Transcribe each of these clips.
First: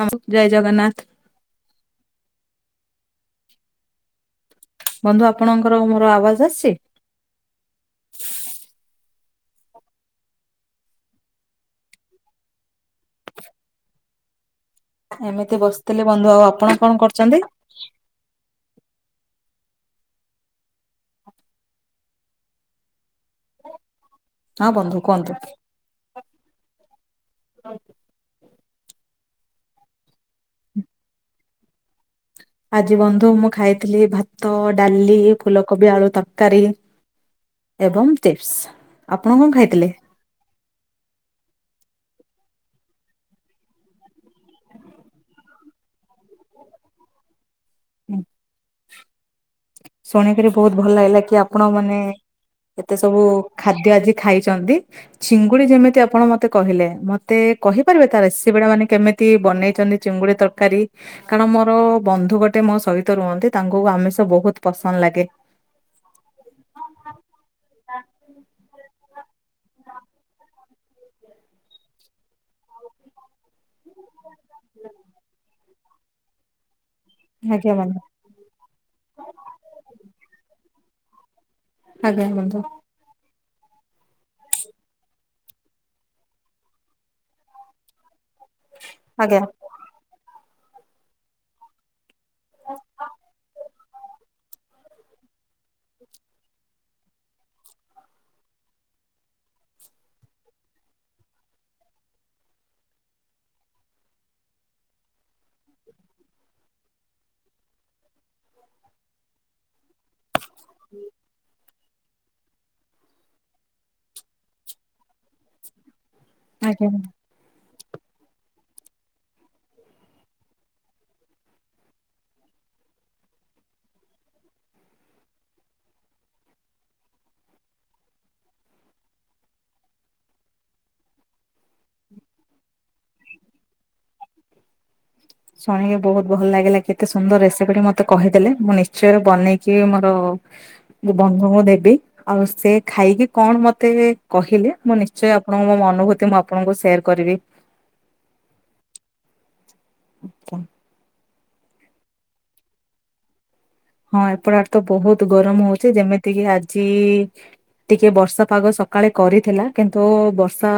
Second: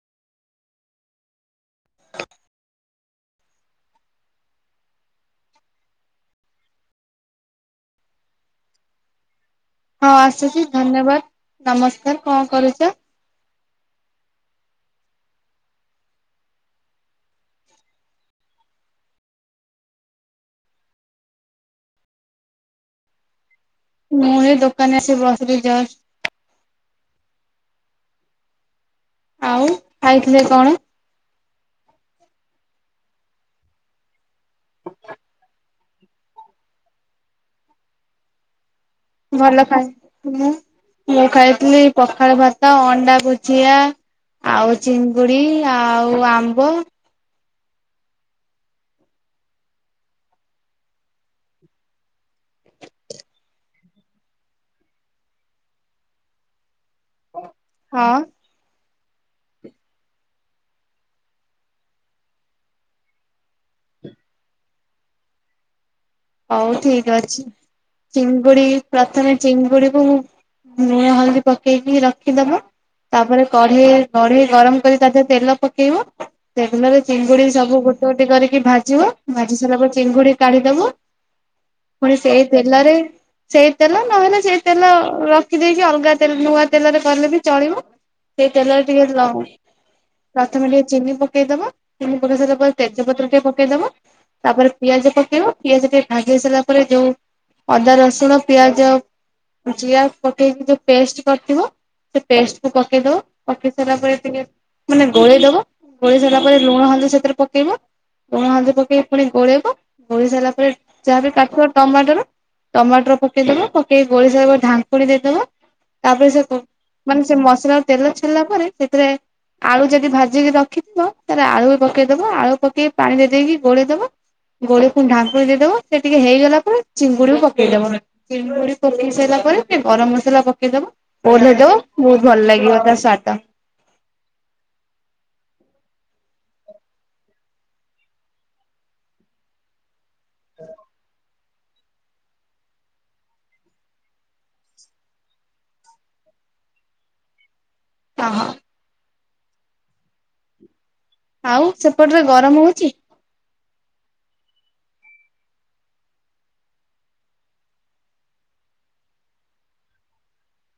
ନମସ୍ ଜୟ ଜଗନ୍ନାଥ। ବନ୍ଧୁ ଆପଣଙ୍କର ମୋର ଆବାଜ ଆସଚି? ହଁ ଆସୁଚି ଧନ୍ୟବାଦ ନମସ୍କାର କଣ କରୁଚ? ଏମିତି ବସିଥିଲି ବନ୍ଧୁ ଆଉ ଆପଣ କଣ କରୁଚନ୍ତି? ମୁଁ ଏଇ ହଁ ବନ୍ଧୁ ଦୋକାନରେ ଆସିକି କୁହନ୍ତୁ। ବସିଲି ଜଷ୍ଟ। [inaudible] ଆଉ ଖାଇଥିଲେ କଣ? ଆଜି ବନ୍ଧୁ ମୁଁ ଖାଇଥିଲି ଭାତ, ଡାଲି, ଫୁଲକୋବି ଆଳୁ ତରକାରୀ। ଏବଂ ଚିପସ୍। ଭଲ ଖା ମୁଁ ମୁଁ ଖାଇଥିଲି ପ ପଖାଳ ଭାତ ଅଣ୍ଡା ଭୁଜିଆ ଆଉ ଚିଙ୍ଗୁଡି ଆଉ ଆମ୍ବ। ଉଁ। ଶୁଣିକିରି ବୋହୁତ ଭଲ ଲାଗିଲା କି ଆପଣ ମାନେ ଏତେସବୁ ଖାଦ୍ୟ ଆଜି ଖାଇଚନ୍ତି ଚିଙ୍ଗୁଡି ଯେମିତି ଆପଣ ମତେ କହିଲେ ମତେ କହିପାରିବେ ହଁ ତା ରେସିପିଟା ମାନେ କେମି ତି ବନେଇଚନ୍ତି ଚିଙ୍ଗୁଡ଼ି ତରକାରୀ କାରଣ ମୋର ବନ୍ଧୁ ଗୋଟେ ମୋ ସହିତ ରୁହନ୍ତି ତାଙ୍କୁ ଆମିଷ ବୋହୁତ ପସନ୍ଦ ଲାଗେ। ହୋଉ ଠିକ ଅଛି ଚିଙ୍ଗୁଡି ପ୍ରଥମେ ଚିଙ୍ଗୁଡି କୁ ଲୁଣ, ହଳଦୀ ପକେଇକି ରଖିଦବ ତାପରେ କଢେଇ କଢେଇ ଗରମ କରି ତା ଦେହରେ ତେଲ ପକେଇବ ତେଲରେ ଚିଙ୍ଗୁଡି ଆଜ୍ଞା ସବୁ ବନ୍ଧୁ। ଗୋଟେ ଗୋଟେ କରିକି ଭାଜିବ ଭାଜି ସାରିବା ପରେ ଚିଙ୍ଗୁଡି କାଢିଦବ। ପୁଣି ଆଜ୍ଞା ସେଇ ବନ୍ଧୁ ତେଲରେ ସେଇ ତେଲ ନହେଲେ ସେଇ ତେଲ ରଖିଦେଇକି ଅଲଗା ତେଲ୍ ନୂଆ ତେଲରେ କରଲେ ବି ଚଳିବ। ସେଇ ତେଲରେ ଟିକେ ଲ ଆଜ୍ଞା ପ୍ରଥମେ ଟିକେ ଚିନି ପକେଇଦବ ଚିନି ପକେଇ ସାରିଲା ପରେ ତେଜପତ୍ର ଟିକେ ପକେଇଦବ। ତାପରେ ପିଆଜ ପକେଇବ ପିଆଜଟେ ଭାଜି ହେଇ ସାରିଲା ପରେ ଯୋଉ ଅଦା, ରସୁଣ, ପିଆଜ ଜିରା ପକେଇକି ଯୋଉ ପେଷ୍ଟ କରଥିବ ସେ ପେଷ୍ଟକୁ ପକେଇଦବ ପକେଇ ସାରିଲା ପରେ ଟିକେ ମାନେ ଗୋଳେଇଦବ ଗୋଳେଇ ସାରିଲା ପରେ ଲୁଣ ହଳଦି ସେଥିରେ ପକେଇବ ଲୁଣ, ହଲଦି ପକେଇ ପୁଣି ଗୋଳେଇବ ଗୋଳଇ ସାଇଲା ପରେ ଯାହାବି ପାଖର ଟମାଟୋର ଟମାଟର ପକେଇଦବ ପକେଇ ଗୋଳେଇ ସାଇଲା ପରେ ଢାଙ୍କୁଡି ଦେଇଦବ। ତା ପରେ ସେ କୋ ଆଜ୍ଞା ମାନେ ସେ ମସଲାରୁ ତେଲ ଛାଡିଲା ପରେ ସେଥିରେ ଆଳୁ ଯଦି ଭାଜିକି ରଖିଥିଲ ତାହେଲେ ଆଳୁ ବି ପକେଇଦବ ଆଳୁ ପକେଇ ପାଣିରେ ଦେଇକି ଗୋଳେଇଦବ। ଗୋଳେଇ ଫୁଣି ଢାଙ୍କୁଣି ଦେଇଦବ। ସେ ଟିକେ ହେଇଗଲା ପରେ ଚିଙ୍ଗୁଡି ବି ପକେଇ ଦବ ଚିଙ୍ଗୁଡି ପକେଇ ସାଇଲା ପରେ ଗରମ ମସଲା ପକେଇ ଦବ। ଓଲହେଇ ଦବ ବୋହୁତ ଭଲ ଲାଗିବ ତା ସ୍ୱାଦ। [inaudible] ଶୁଣିକି ବୋହୁତ ଭଲ ଲାଗିଲା କେତେ ସୁନ୍ଦର ରେସିପିଟି ମତେ କହିଦେଲେ ମୁଁ ନିଶ୍ଚୟ ବନେଇକି ଓ ମୋ ବନ୍ ଧୁଙ୍କୁ ଦେବି ଆଉ ସେ ଖାଇକି କଣ ମତେ କହିଲେ ମୁଁ ନିଶ୍ଚୟ ଆପଣଙ୍କୁ ମୋ ଅନୁଭୂତି ଆପଣଙ୍କୁ ସେୟାର କରିବି। ଅହ। ଆଚ୍ଛା ଆଉ ସେପଟରେ ଗରମ ହୋଉଚି? ହଁ ଏପଟ ଆଡେ ତ ବୋହୁତ ଗରମ ହୋଉଚି ଯେମିତିକି ଆଜି ଟିକେ ବର୍ଷା ପାଗ ସକାଳେ କରିଥିଲା କିନ୍ତୁ ବର୍ଷା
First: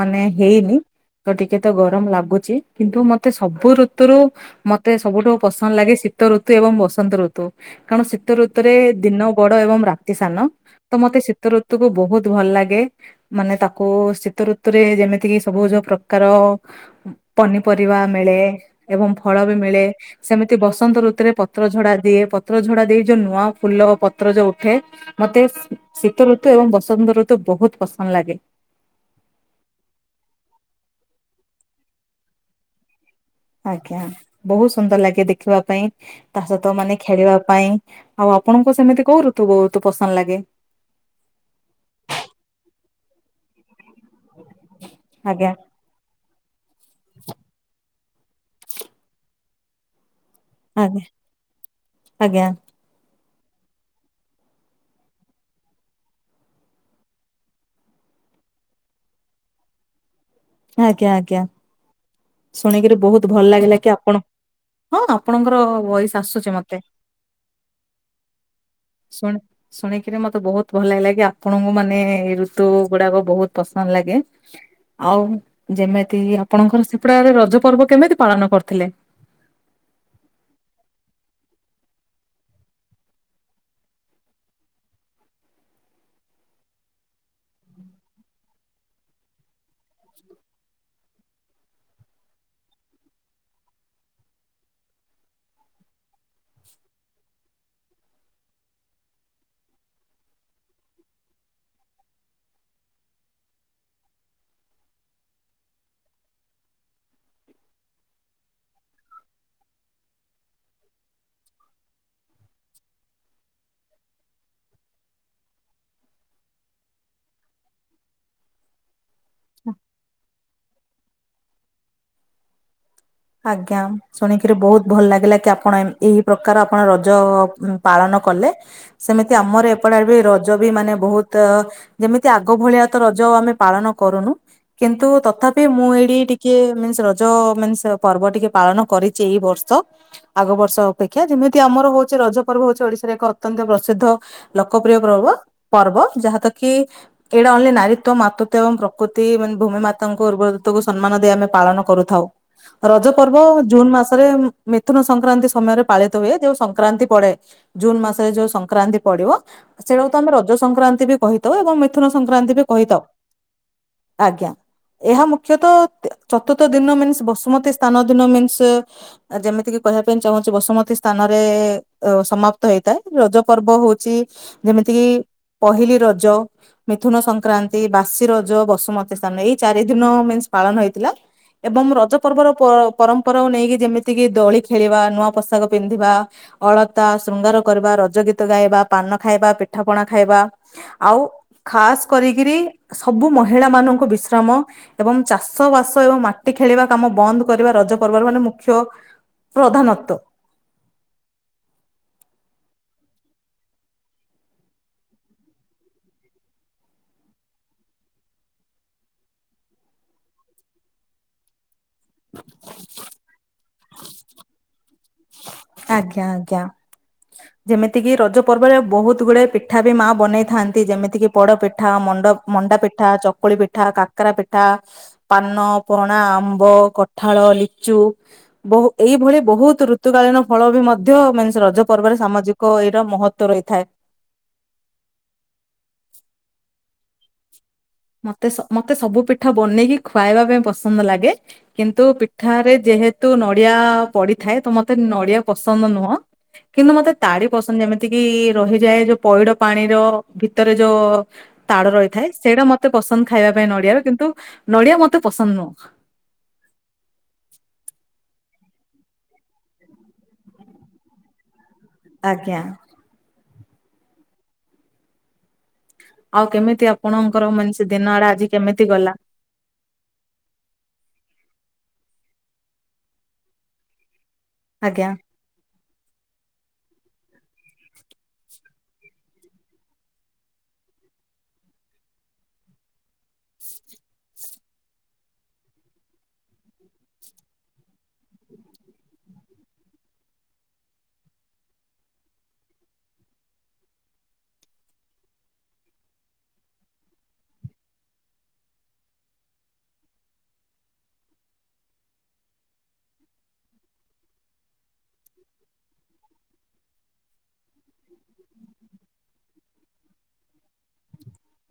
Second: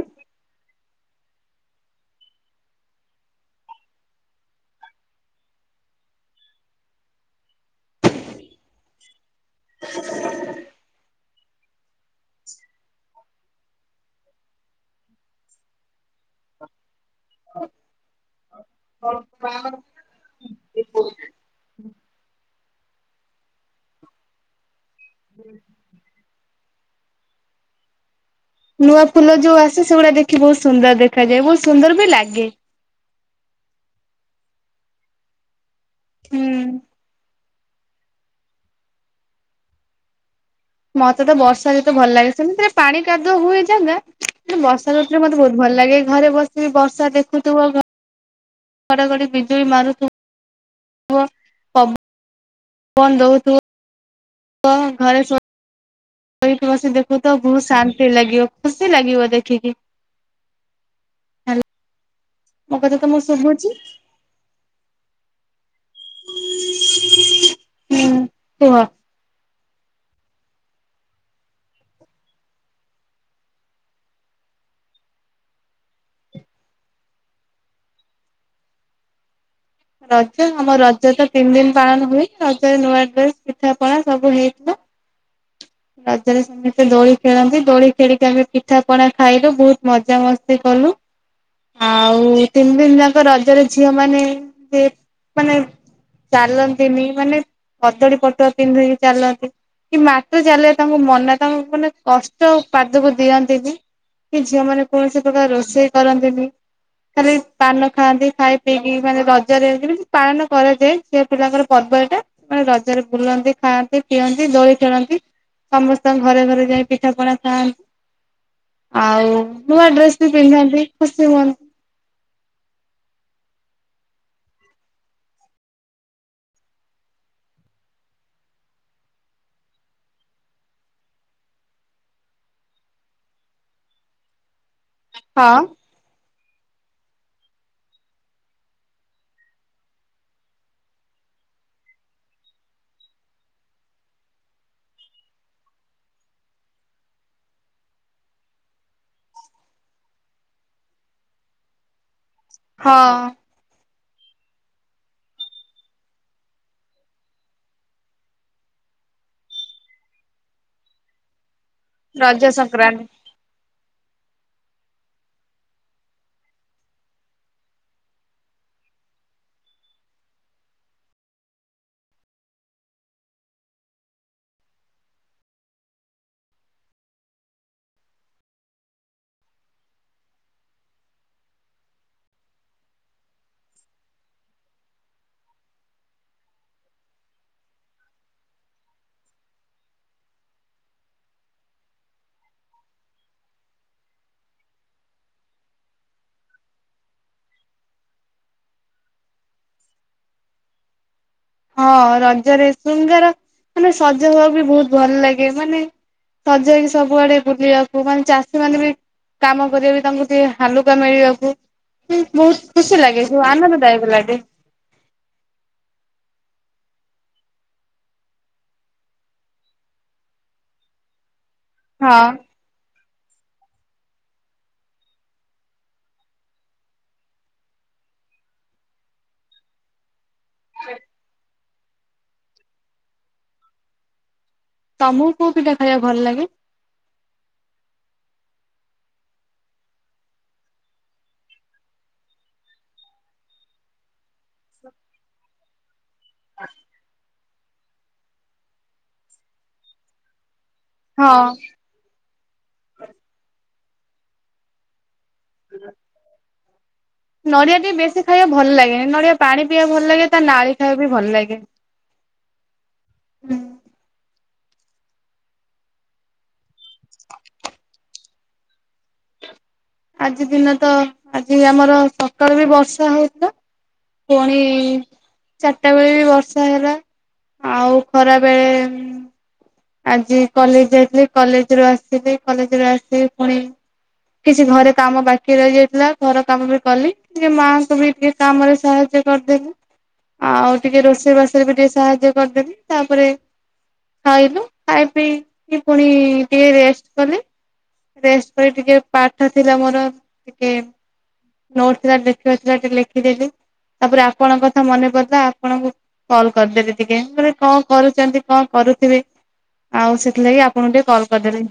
ମାନେ ହେଇନି। ତ ଟିକେ ତ ଗରମ ଲାଗୁଚ କିନ୍ତୁ ମତେ ସବୁ ଋତୁରୁ ମତେ ସବୁଠୁ ପସନ୍ଦ ଲାଗେ ଶୀ ଶୀତ ଋତୁ ଏବଂ ବସନ୍ତ ଋ ତୁ କାରଣ ଶୀତ ଋତୁରେ ଦିନ ବଡ ଏବଂ ରାତି ସାନ ତ ମତେ ଶୀ ତୁ ଋତୁକୁୁ ବହୁତ ଭଲ ଲାଗେ। ମାନେ ତାକୁ ଶୀତ ଋତୁରେ ଯେମିତିକି ସବୁ ଯୋଉ ପ୍ରକାର ଓ ଉଁ। ପନିପରିବା ମିଳେ ଏବଂ ଫଳ ବି ମିଳେ ସେମିତି ବସନ୍ତ ଋତୁରେ ପତ୍ର ଝଡ଼ା ଦିଏ। ପତ୍ର ଝଡ଼ା ଦେଇ ଯୋଉ ନୂଆ ଫୁଲ ପତ୍ର ଯୋଉ ଉଠେ ମତେ ସେ ତ ଋତୁ ଏବଂ ବସନ୍ତ ଋତୁ ବହୁତ ପସନ୍ଦ ଲାଗେ। ନୂଆ ଫୁଲ ଯୋଉ ଆସେ ସେଗୁଡ଼ା ଦେଖି ବହୁତ ସୁନ୍ଦର ଦେଖାଯାଏ। ବହୁତ ସୁନ୍ଦର ବି ଲାଗେ। ଆଜ୍ଞା ବହୁତ ସୁନ୍ଦର ଲାଗେ ଦେଖିବା ପାଇଁ ତା ହୁଁ। ସହିତ ମାନେ ଖେଳିବା ପାଇଁ ଆଉ ଆପଣଙ୍କୁ ସେମିତି କୋଉ ଋତୁ ବହୁତ ପସନ୍ଦ ଲାଗେ? ମତେ ତ ବର୍ଷା ଯେତେ ଭଲ ଲାଗେ ସେମିତି ରେ ପାଣି କାଦୁଅ ହୁଏ ଜାଗା। ମତେ ବର୍ଷା ଋତୁରେ ମତେ ଆଜ୍ଞା ବହୁତ ଭଲ ଲାଗେ। ଘରେ ବସ ସି ବର୍ଷା ଦେଖୁଥିବ ଘଡ଼ଘଡ଼ି ବିଜୁଳି ଆଜ୍ଞା ମାରୁଥିବ। ଆଜ୍ଞା ପବନ ଦୋଉ। ବ ଘରେ ସୋ ବି ବସି ଦେଖୁ ତ ବହୁତ ଶାନ୍ତି ଲାଗିବ ଖୁସି ଲାଗିବ ଦେଖିକି। ଆଜ୍ଞା ଆଜ୍ଞା ହେଲା ମୋ ଶୁଣିକରି କଥା ତମକୁ ବହୁତ ଭଲ ଶୁଭୁଛି ଲାଗିଲା କି ଆପଣ ହଁ। ଆପଣଙ୍କର ଭଏସ ଆସୁଛି ମତେ ହୁଁ କୁହ। ଶୁଣି ଶୁଣିକିରି ମତେ ବହୁତ ଭଲ ଲାଗିଲା କି ଆପଣଙ୍କୁ ମାନେ ଏ ଋତୁ ଗୁଡ଼ାକ ବହୁତ ପସନ୍ଦ ଲାଗେ। ଆଉ ଯେମିତି ଆପଣଙ୍କର ସେପଟ ଆଡ଼େ ରଜ ପର୍ବ କେମିତି ପାଳନ କରୁଥିଲେ? ରଜ ଆମ ରଜ ତ ତିନି ଦିନ ପାଳନ ହୁଏ ରଜରେ ନୂଆ ଡ୍ରେସ ପିଠା ପଣା ସବୁ ହେଇଥିଲା। ରଜରେ ସମସ୍ତେ ଦୋଳି ଖେଳନ୍ତି ଦୋଳି ଖେଳିକି ଆମେ ପିଠା ପଣା ଖାଇଲୁ ବହୁତ ମଜା ମସ୍ତି କଲୁ। ଆଉ ତିନି ଦିନ ଯାକ ରଜରେ ଝିଅ ମାନେ ମାନେ ଚାଲନ୍ତିନି ମାନେ କଦଳୀ ପଟୁଆ ପିନ୍ଧିକି ଚାଲନ୍ତି। କି ମାଟି ଚାଲିଲେ ତାଙ୍କୁ ମନା ତାଙ୍କୁ ମାନେ କଷ୍ଟ ପାଦକୁ ଦିଅନ୍ତିନି। କି ଝିଅ ମାନେ କୌଣସି ପ୍ରକାର ରୋଷେଇ କରନ୍ତିନି। ଖାଲି ପାନ ଖାଆନ୍ତି ଖାଇ ପିଇକି ମାନେ ବାଦ ରଜରେ ଯେମିତି ପାଳନ କରାଯାଏ ଝିଅ ପିଲାଙ୍କର ପର୍ବ ଏଟା ମାନେ ରଜରେ ବୁଲନ୍ତି ଖାଆନ୍ତି ପିଅନ୍ତି। ଦୋଳି ଖେଳନ୍ତି ସମସ୍ତଙ୍କ ଘରେ ଘରେ ଯାଇ ପିଠା ପଣା ଖାଆନ୍ତି। ଆଉ ନୂଆ ଡ୍ରେସ୍‌ ବି ପିନ୍ଧାନ୍ତି ଖୁସି ହୁଅନ୍ତି। ଆଜ୍ଞା ଶୁଣିକିରି ବହୁତ ଭଲ ଲାଗିଲା କି ଆପଣ ଏମି ଏହି ପ୍ରକାର ଆପଣ ରଜ ପାଳନ କଲେ ସେମିତି ଆମର ଏପଟ ଆଡ଼େ ବି ରଜ ବି ମାନେ ବହୁତ ଯେମିତି ଆଗ ଭଳିଆ ତ ର ଯୋଉ ଆମେ ପାଳନ କରୁନୁ କିନ୍ତୁ ହଁ ତଥାପି ମୁଁ ଏଇଠି ଟିକେ ମିନ୍ସ ରଜ ମିନ୍ସ ପର୍ବ ଟିକେ ପାଳନ କରିଛି ଏଇ ବର୍ଷ ଆଗ ବର୍ଷ ଅପେକ୍ଷା ଯେମିତି ଆମର ହଉଛି ରଜ ପର୍ବ ହୋଉଛି ଓଡ଼ିଶା। ରେ ଏକ ଅତ୍ୟନ୍ତ ପ୍ରସିଦ୍ଧ ଲୋକପ୍ରିୟ ପ୍ରବ ପର୍ବ ଯାହାତ କି ଏଇଟା ଓଲି ନାରୀ ତ୍ବ ମାତୃତ୍ଵ ଏବଂ ପ୍ରକୃତି ମାନେ ଭୂମି ମାତାଙ୍କୁ ଉର୍ବରୁତୁକୁ ସମ୍ମାନ ଦେଇ ଆମେ ପାଳନ କରୁଥାଉ। ହଁ ରଜ ପର୍ବ ଜୁନ୍ ମାସ ରେ ମିଥୁନ ସଂକ୍ରାନ୍ତି ସମୟରେ ପାଳିତ ହୁଏ ଯୋଉ ସଂକ୍ରାନ୍ତି ପଡ଼େ ଜୁନ୍ ମାସରେ ଯୋଉ ସଂକ୍ରାନ୍ତି ପ ପଡ଼ିବ ସେଇଟାକୁ ତ ଆମେ ରଜ ସଂକ୍ରାନ୍ତି ବି କହି ତ ଏବଂ ମିଥୁନ ସଂକ୍ରାନ୍ତି ବି କହିଥାଉ ଆଜ୍ଞା। ଏହା ମୁଖ୍ୟତଃ ଚତୁର୍ଥ ଦିନ ମିନ୍ସ ବସୁମତୀ ସ୍ଥାନ ଦିନ ମିନ୍ସ ଯେମିତିକି କହିବା ପାଇଁ ଚାହୁଁଛି ବସୁମତୀ ସ୍ଥାନରେ ସମାପ୍ତ ହେଇ ଥାଏ ରଜ ପର୍ବ ହୋଉଛି ଯେମିତି କି ପହିଲି ରଜ ମିଥୁନ ସଂକ୍ରାନ୍ତି ବାସି ରଜ ବସୁମତୀ ସ୍ଥାନ ଏଇ ଚାରି ଦିନ ମିନ୍ସ ପାଳନ ହେଇଥିଲା ଏବଂ ରଜ ପର୍ବର ପ ପରମ୍ପରାକୁ ନେଇକି ଯେମିତି କିି ଦୋଳି ଖେଳିବା ନୂଆ ପୋଷାକ ପିନ୍ଧିବା ଅଳତା ଶୃଙ୍ଗାର। କରିବା ରଜ ଗୀତ ଗାଇବା ପାନ ଖାଇବା ପିଠା ପଣା ଖାଇବା ଆଉ ଖାସ୍‌ କରିକରି କି ସବୁ ମହିଳା ମାନଙ୍କୁ ବିଶ୍ରାମ ଏବଂ ଚାଷ ବାସ ଏବଂ ମାଟି ଖେଳିବା କାମ ବନ୍ଦ। କରିବା ରଜ ପର୍ବର ମାନେ ମୁଖ୍ୟ ପ୍ରଧାନତ୍ବ। ହଁ ରଜରେ ଶୃଙ୍ଗାର ମାନେ ସଜା ହବା ବି ବହୁତ ଭଲ ଲାଗେ ମାନେ ସଜେଇକି ସବୁଆଡ଼େ ବୁଲିବାକୁ ମାନେ ଚାଷୀ ମାନେ ବି କାମ କରିବା ବି ତାଙ୍କୁ ଟିକେ ହାଲୁକା ମିଳିବାକୁ ବହୁତ ଖୁସି ଲାଗେ ସବୁ ଆନନ୍ଦଦାୟକ ଲାଗେ। ଆଜ୍ଞା ଆଜ୍ଞା। ଯେମିତିକି ରଜ ପର୍ବରେ ବହୁତ ଗୁଡାଏ ପିଠା ବି ମା ବନେଇଥାନ୍ତି ଯେମିତିକି ପୋଡ଼ ପିଠା ହଁ। ମଣ୍ଡ ମଣ୍ଡା ପି ଠା ଚକୁଳି ପିଠା, କାକରା ପିଠା, ପାନ, ପଣା, ଆମ୍ବ, କଠାଳ, ଲିଚୁ ବହୁ ବହୁ ଏଇଭଳି ବହୁତ ଋତୁକାଳୀନ ଫଳ ବି ମଧ୍ୟ ମାନେ ରଜ ପର୍ବରେ ସାମାଜିକ ଏଇଟ ମହତ୍ୱ ରହିଥାଏ। ତମ କୁ କଉ ପିଠା ଖାଇବାକୁ ଭଲ ଲାଗେ? ମତେ ସ ମତେ ସବୁ ପିଠା ବନେଇକି ଖ୍ୱାଇବା ପାଇଁ ପସନ୍ଦ ଲାଗେ କିନ୍ତୁ ପିଠାରେ ଯେହେ ତୁ ନଡିଆ ପଡିଥାଏ ତ ମତେ ନଡିଆ ପସନ୍ଦ ନୁହଁ କିନ୍ତୁ ମତେ ତାଡି ପସନ୍ଦ ଯେମିତି କିି ରହିଯାଏ ଯୋଉ ପଇଡ ପାଣିର ଭି ଭିତରେ ଯୋଉ ହଁ ତାଡ ରହିଥାଏ ସେଇଟା ମତେ ପସନ୍ଦ ଖାଇବା ପାଇଁ ନଡିଆ ର କିନ୍ତୁ ନଡିଆ ମ ତ ପସନ୍ଦ ନୁହ। ନଡିଆ ଟିକେ ବେଶୀ ଖାଇବା ଭଲ ଲାଗେନି ନଡ଼ିଆ ପାଣି ପିଇବାକୁ ଭଲ ଲାଗେ ତା ନାଳି ଟାବି ଭଲ ଲାଗେ। ଆଜ୍ଞା। ହୁଁ। ଆଉ କେମିତି ଆପଣଙ୍କର ମାନେ ସେ ଦିନ ଆଜି କେମିତି ଗଲା? ଆଜି ଦିନ ତ ଆଜି ଆମର ସକାଳୁ ବି ବର୍ଷା ହଉଥିଲା। ପୁଣି ଆଜ୍ଞା। ଚାରିଟା ବେଳେ ବି ବର୍ଷା ହେଲା ଆଉ ଖରା ବେଳେ ଆଜି କଲେଜ ଯାଇଥିଲି କଲେଜ ରୁ ଆସିଲି କଲେଜ ରୁ ଆସିି ପୁଣି କିଛି ଘରେ କାମ ବାକି ରହି ଯାଇଥିଲା ଘର କାମ ବି କଲି ଟିକେ ମାଆଙ୍କୁ ବି ଟିକେ କାମରେ ସାହାଯ୍ୟ କରିଦେଲି ଆଉ ଟିକେ ରୋଷେଇ ବାଷେଇରେ ବି ଟିକେ ସାହାଯ୍ୟ କରିଦେଲି ତାପରେ ଖାଇଲୁ ଖାଇ ପିଇକି ପୁଣି ଟିକେ ରେଷ୍ଟ କଲି। ରେଷ୍ଟ ପରେ ଟିକେ ପାଠ ଥିଲା ମୋର ଟିକେ ନୋଟ ଥିଲା ଲେଖିବାର ଥିଲା ଟିକେ ଲେଖିଦେଲିି। ତାପରେ ଆପଣଙ୍କ କଥା ମନେ ପଡିଲା ଆପଣଙ୍କୁ କଲ କରିଦେଲି ଟିକେ ମାନେ କଣ କରୁଛନ୍ତି କଣ କ ରୁଥିବେ ଆଉ ସେଇଥିଲାଗି ଆପଣଙ୍କୁ ଟିକେ କଲ କରିଦେଲି।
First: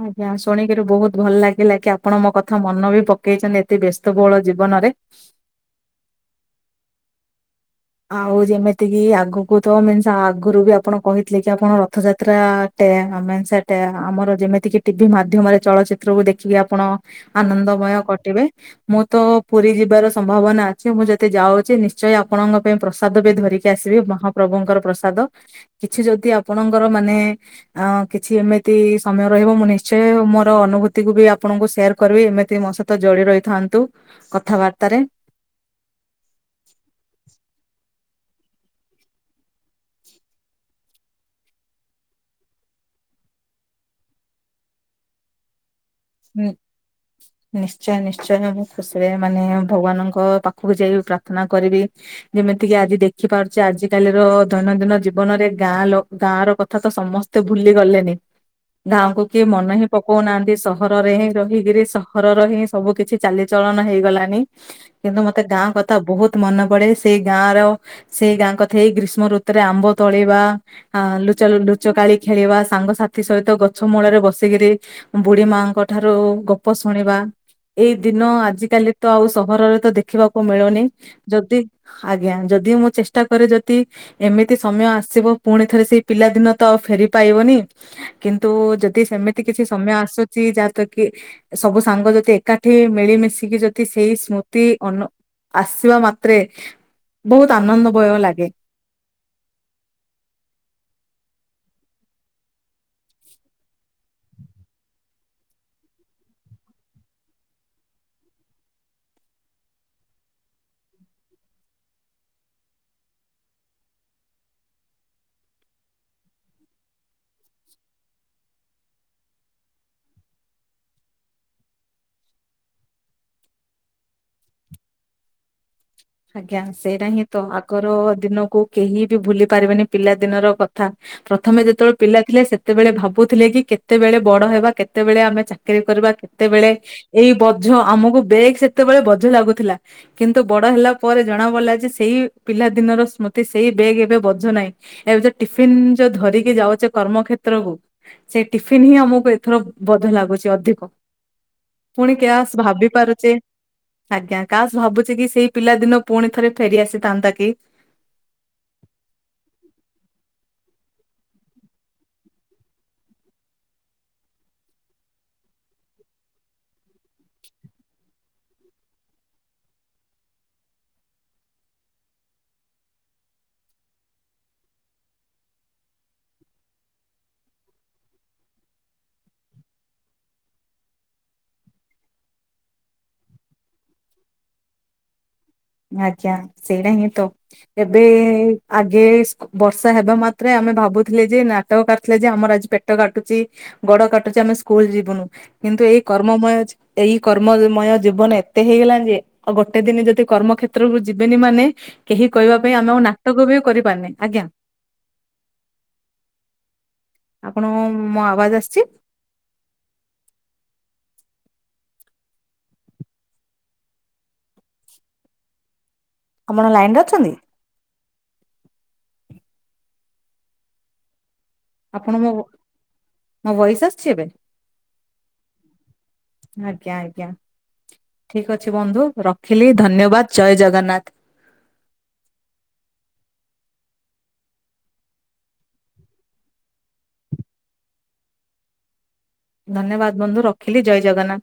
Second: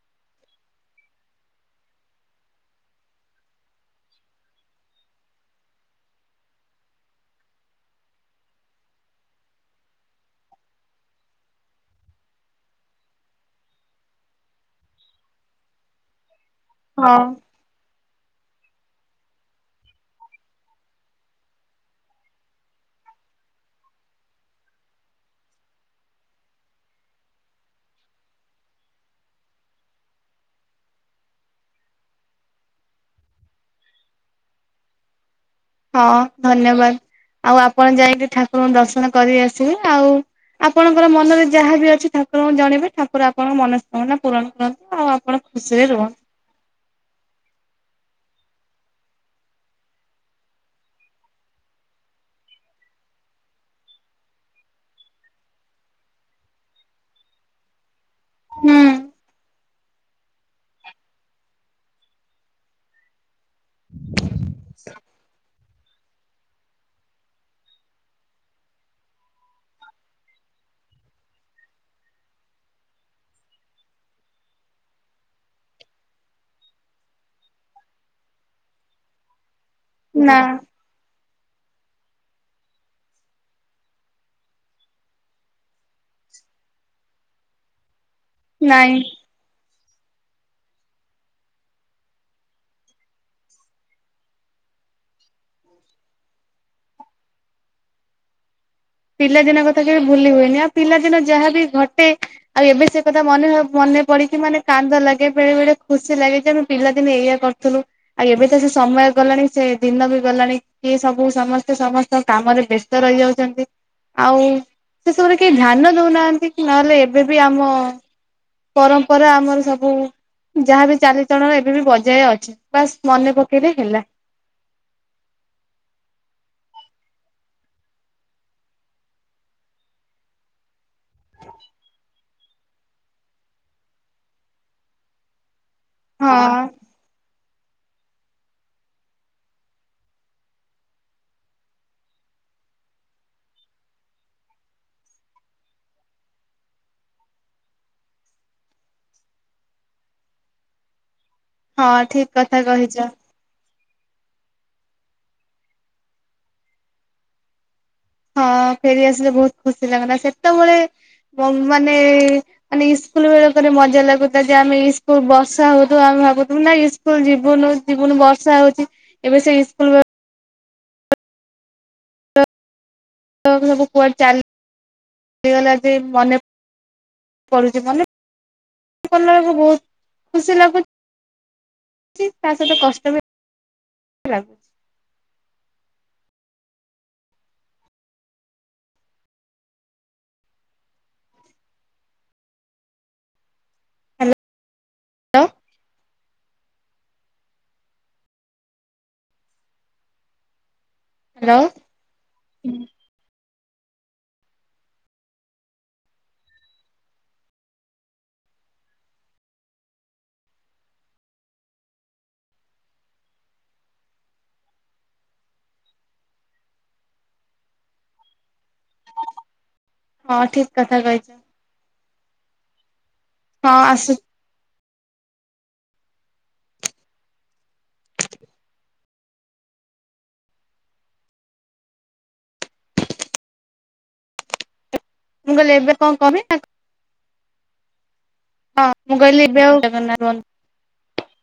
ଆଜ୍ଞା ଶୁଣିକିରି ବହୁତ ଭଲ ଲାଗିଲା କି ଆପଣ ମୋ କଥା ମନ ବି ପକେଇଛନ୍ତି ଏତେ ବ୍ୟସ୍ତବହୁଳ ଜୀବନ ନରେ ଆଉ ଯେମିତିକି ଆଗକୁ ତ ମିନ୍ସ ଆଗରୁ ବି ଆପଣ କହିଥିଲେ କି ଆପଣ ରଥଯାତ୍ରା ସେଟ ଆ ଆମର ଯେମିତି କିି ଟିଭି ମାଧ୍ୟମରେ ଚଳଚିତ୍ରକୁ ଦେ ଚି ଆପଣ ହଁ ଆନନ୍ଦମୟ କ ଥିବେ ମୁଁ ତ ପୁରୀ ଯିବାର ସମ୍ଭାବନା ଅଛି ମୁଁ ଯେତେ ଯାଉଛି ନିଶ୍ଚୟ ଆପଣଙ୍କ ପାଇଁ ପ୍ରସାଦ ବି ଧରିକି ଆସିବେ ମହାପ୍ରଭୁଙ୍କର ପ୍ରସାଦ କିଛି ଯଦି ଆପଣଙ୍କର ମାନେ ଆ କିଛି ଏମିତି ସମୟ ରହିବ ମୁଁ ନିଶ୍ଚୟ ମୋର ଅନୁଭୂତିକୁୁ ବି ଆପଣଙ୍କୁ ସେୟାର କରିବି ଏମିତି ମୋ ସହିତ ଜୋଡି ରହିଥାନ୍ତୁ କଥାବାର୍ତାରେ। ହଁ ଧନ୍ୟବାଦ ଆଉ ଆପଣ ଯାଇକି ଠାକୁରଙ୍କୁ ଦର୍ଶନ କରି ଆସ ଚି ଆଉ ଆ ଆପଣଙ୍କର ମନରେ ଯାହାବି ଅଛି ଠାକୁରଙ୍କୁ ଜଣେଇବେ ଠାକୁର ଆପଣଙ୍କ ମନସ୍କାମନା ପୂରଣ କରନ୍ତୁ ଆଉ ଆପଣ ଖୁସ୍ ହଁ ନିଶ୍ଚୟ ନିଶ୍ ନି୍ଚୟ ମୁଁ ଖୁସିରେ ମାନେ ଭଗବାନଙ୍କ ପାଖକୁ ଯାଇ ପ୍ରାର୍ଥନା କରିବି ଯେମିତି କିି ଆଜି ଦେ ଖିପାରୁଛି ଆଜିକାଲିର ଦୈନନ୍ଦିନ ଜୀବନରେ ଗାଁ ଲୋ ଗାଁ ର କଥା ତ ସମସ୍ତେ ଭୁଲି ଗଲେନି। ହୁଁ ଗାଁକୁ କିଏ ମନେ ହିଁ ପକଉନାହାନ୍ତି ସହ ରେ ହିଁ ରହିକିରି ସହରର ହିଁ ସବୁ କିଛି ଚାଲିଚଳନ ହେଇଗଲାଣି କିନ୍ତୁ ମତେ ଗାଁ କ ଥା ବହୁତ ମନେ ପଡେ ସେଇ ଗାଁ ର ସେଇ ଗାଁ କଥା ଏଇ ଗ୍ରୀଷ୍ମ ଋତୁରେ ଆମ୍ବ ତୋଳିବା ଆ ଲୁଚ ଲୁଚକାଳି ଖେଳିବା ସାଙ୍ଗସାଥି ସହିତ ଗଛ ମୂଳରେ ବସିକିରି ବୁଢୀ ମା ଙ୍କ ଠାରୁ ଗପ ଶୁଣିବା ଏଇ ଦିନ ଆଜିକାଲି ତ ଆଉ ସହରରେ ତ ଦେଖିବାକୁ ନା ମିଳୁନି। ଯଦି ଆଜ୍ଞା ଯଦି ମୁଁ ଚେଷ୍ଟା କରେ ଯଦି ଏମିତି ସମୟ ଆସିବ ପୁଣି ଥରେ ସେଇ ପିଲା ଦିନ ତ ଆଉ ଫେରି ପାଇବନି କିନ୍ତୁ ନାଇଁ ଯଦି ସେମିତି କିଛି ସମୟ ଆସୁ ଯାହାତଵ କି ସବୁ ସାଙ୍ଗ ଯଦି ଏକାଠି ମିଳିମିଶିକି ଯଦି ସେଇ ସ୍ମୃତି ଅନ୍ ଆସିବା ମାତ୍ରେ ବହୁତ ଆନନ୍ଦମୟ ଲାଗେ। ପିଲାଦିନ କଥା ଯମା ଭୁଲି ହୁଏନି ଆଉ ପିଲାଦିନ ଯାହାବି ଘଟେ ଆଉ ଏବେ ସେ କଥା ମନେ ନପ ମନ୍ ମନେ ପିଡିଚି ମାନେ କାନ୍ଦ ଲାଗେ ବେଳେ ବେଳେ ଖୁସି ଲାଗେ ଯେ ଆମେ ପିଲାଦିନେ ଏଇଆ କରୁଥିଲୁ ଆଉ ଏବେ ତ ସେ ସମ ସମୟ ଗଲାଣି ସେ ଦିନ ବି ଗଲାଣି କିଏ ସବୁ ସମସ୍ତେ ସମସ୍ତ କାମରେ ବ୍ୟସ୍ତ ରହିଯାଉଛନ୍ତି। ଆଉ ସେସବୁରେ କେହି ଧ୍ୟାନ ଦଉନାହାନ୍ତି ନହେଲେ ଏବେ ବି ଆମ ପରମ୍ପରା ଆମର ସବୁ ଯାହାବ ଚାଲିଚଳନ ଏବେ ବି ବଜାୟ ଅଛି ବାସ୍ ମନେ ପକେଇରେ ହେଲା। ଆଜ୍ଞା ସେଇଟା ହିଁ ତ ଆଗର ଦିନକୁ କେହି ବି ଭୁଲି ପାରିବେନି ପିଲା ଦିନର କଥା। ପ୍ରଥମେ ଯେତେବେଳେ ପିଲା ଥିଲେ ସେତେବେଳେ ଭାବୁଥିଲେ କି କେତେବେଳେ ବଡ ହେବା କେତେବେଳେ ଆମେ ଚା କିରି କରିବା ହଁ କେତେବେଳେ ଏଇ ବଝ ଆମକୁ ବେଗ ସେତେବେଳେ ବଝ ଲାଗୁଥିଲା କିନ୍ତୁ ବଡ ହେଲା ପ ପରେ ଜଣା ପଡ଼ିଲା ଯେ ସେଇ ପିଲା ଦିନର ସ୍ମୃତି ସେଇ ବ୍ୟାଗ୍ ଏବେ ବଝୁ ନାହିଁ ଏବେ ଯ ଟିଫିନ ଯୋଉ ଧରିକି ଯାଉଛେ କର୍ମ କର୍ମକ୍ଷେତ୍ର କୁ ସେଇ ଟିଫିନ ହିଁ ଆମକୁ ଏଥର ବଧ ଲାଗୁଛି ଅଧିକ। ହଁ ପୁଣି ଠିକ କାଶ କଥା କହିଛ। ଭାବିପରୁଚେ। ଆଜ୍ଞା କାସ ଭାବୁଛି କି ସେଇ ପିଲା ଦିନ ପୁଣି ଥରେ ଫେରିଆସିଥାନ୍ତା କି। ହଁ ଫେରି ଆସିଲେ ବହୁତ ଖୁସି ଲାଗନ୍ତା ସେତେବେଳେ ମାନେ ମାନେ ଇସ୍କୁଲ ବେଳକରେ ମଜା ଲାଗୁଥା ଯେ ଆମେ ଇକୁଲ ବର୍ଷା ହଉୁଥିବ ଆମ ଭାବୁଥିଲୁ ନା ଇସ୍କୁଲ୍ ଜୀବନୁ ବର୍ଷା ହଉଛି ଏବେ ସେ ଇସ୍କୁଲ ସବୁ କୁଆଡେ ଚାଲିଗଲା କୁଆଡେ ମନେପଡୁ କରୁଛି ମାନେ କଲା ବେଳକୁ ବହୁତ ଖୁସି ଲାଗୁଛି। ଉଚ ତା ସତ କଷ୍ଟ ବି ଆଜ୍ଞା ସେଇଟା ହିଁ ତ ଏବେ ଆଗେ ବର୍ଷା ହେବା ମାତ୍ରେ ଆମେ ଭା ଭାବୁଥିଲେ ଯେ ନାଟକରୁଥିଲେ ଯେ ଆମର ଆଜି ପେଟ କାଟୁଛି ଗୋଡ କାଟୁଚି ଆମେ ସ୍କୁ ସ୍କୁଲ ଯିବୁନୁ ହ୍ୟାଲୋ କିନ୍ତୁ ଏଇ କର୍ମମୟ ଜୀ-ଏଇ କର୍ମମୟ ଜୀବନ ଏତେ ହେଇଗଲାଣି ଯେ ଆଉ ଗୋଟେ ଦିନ ଯଦି କର୍ମ ଯିବେନି ହ୍ୟାଲୋ ମାନେ କେହି କହିବା ପାଇଁ ଆମେ ଆ ନାଟକ ବି କରିବାନି ଆଜ୍ଞା। ଆପଣଙ୍କ ମୋ ଆବାଜ ଆସିଛି? ଆପଣ ଲାଇନ ରେ ଅଛନ୍ତି? ହଁ ଠିକ କଥା କହିଛ। ଆପଣ ମୋ- ମୋ ହଁ ଭଏସ୍ ଆସିଛି ଆସୁ ଏବେ? ଆଜ୍ଞା ଆଜ୍ଞା ଠିକ ଅଛି ବନ୍ଧୁ। ରଖିଲି ଧନ୍ୟବାଦ ଜୟ ଜଗନ୍ନାଥ। ମୁଁ କହିଲି ଏବେ କଣ କିବି [unintelligible] ନା ହଁ ମୁଁ କହିଲି ଏବେ ଧନ୍ୟବାଦ ଆଉ ବନ୍ଧୁ ରଖିଲି ଜୟ ଜଗନ୍ନାଥ।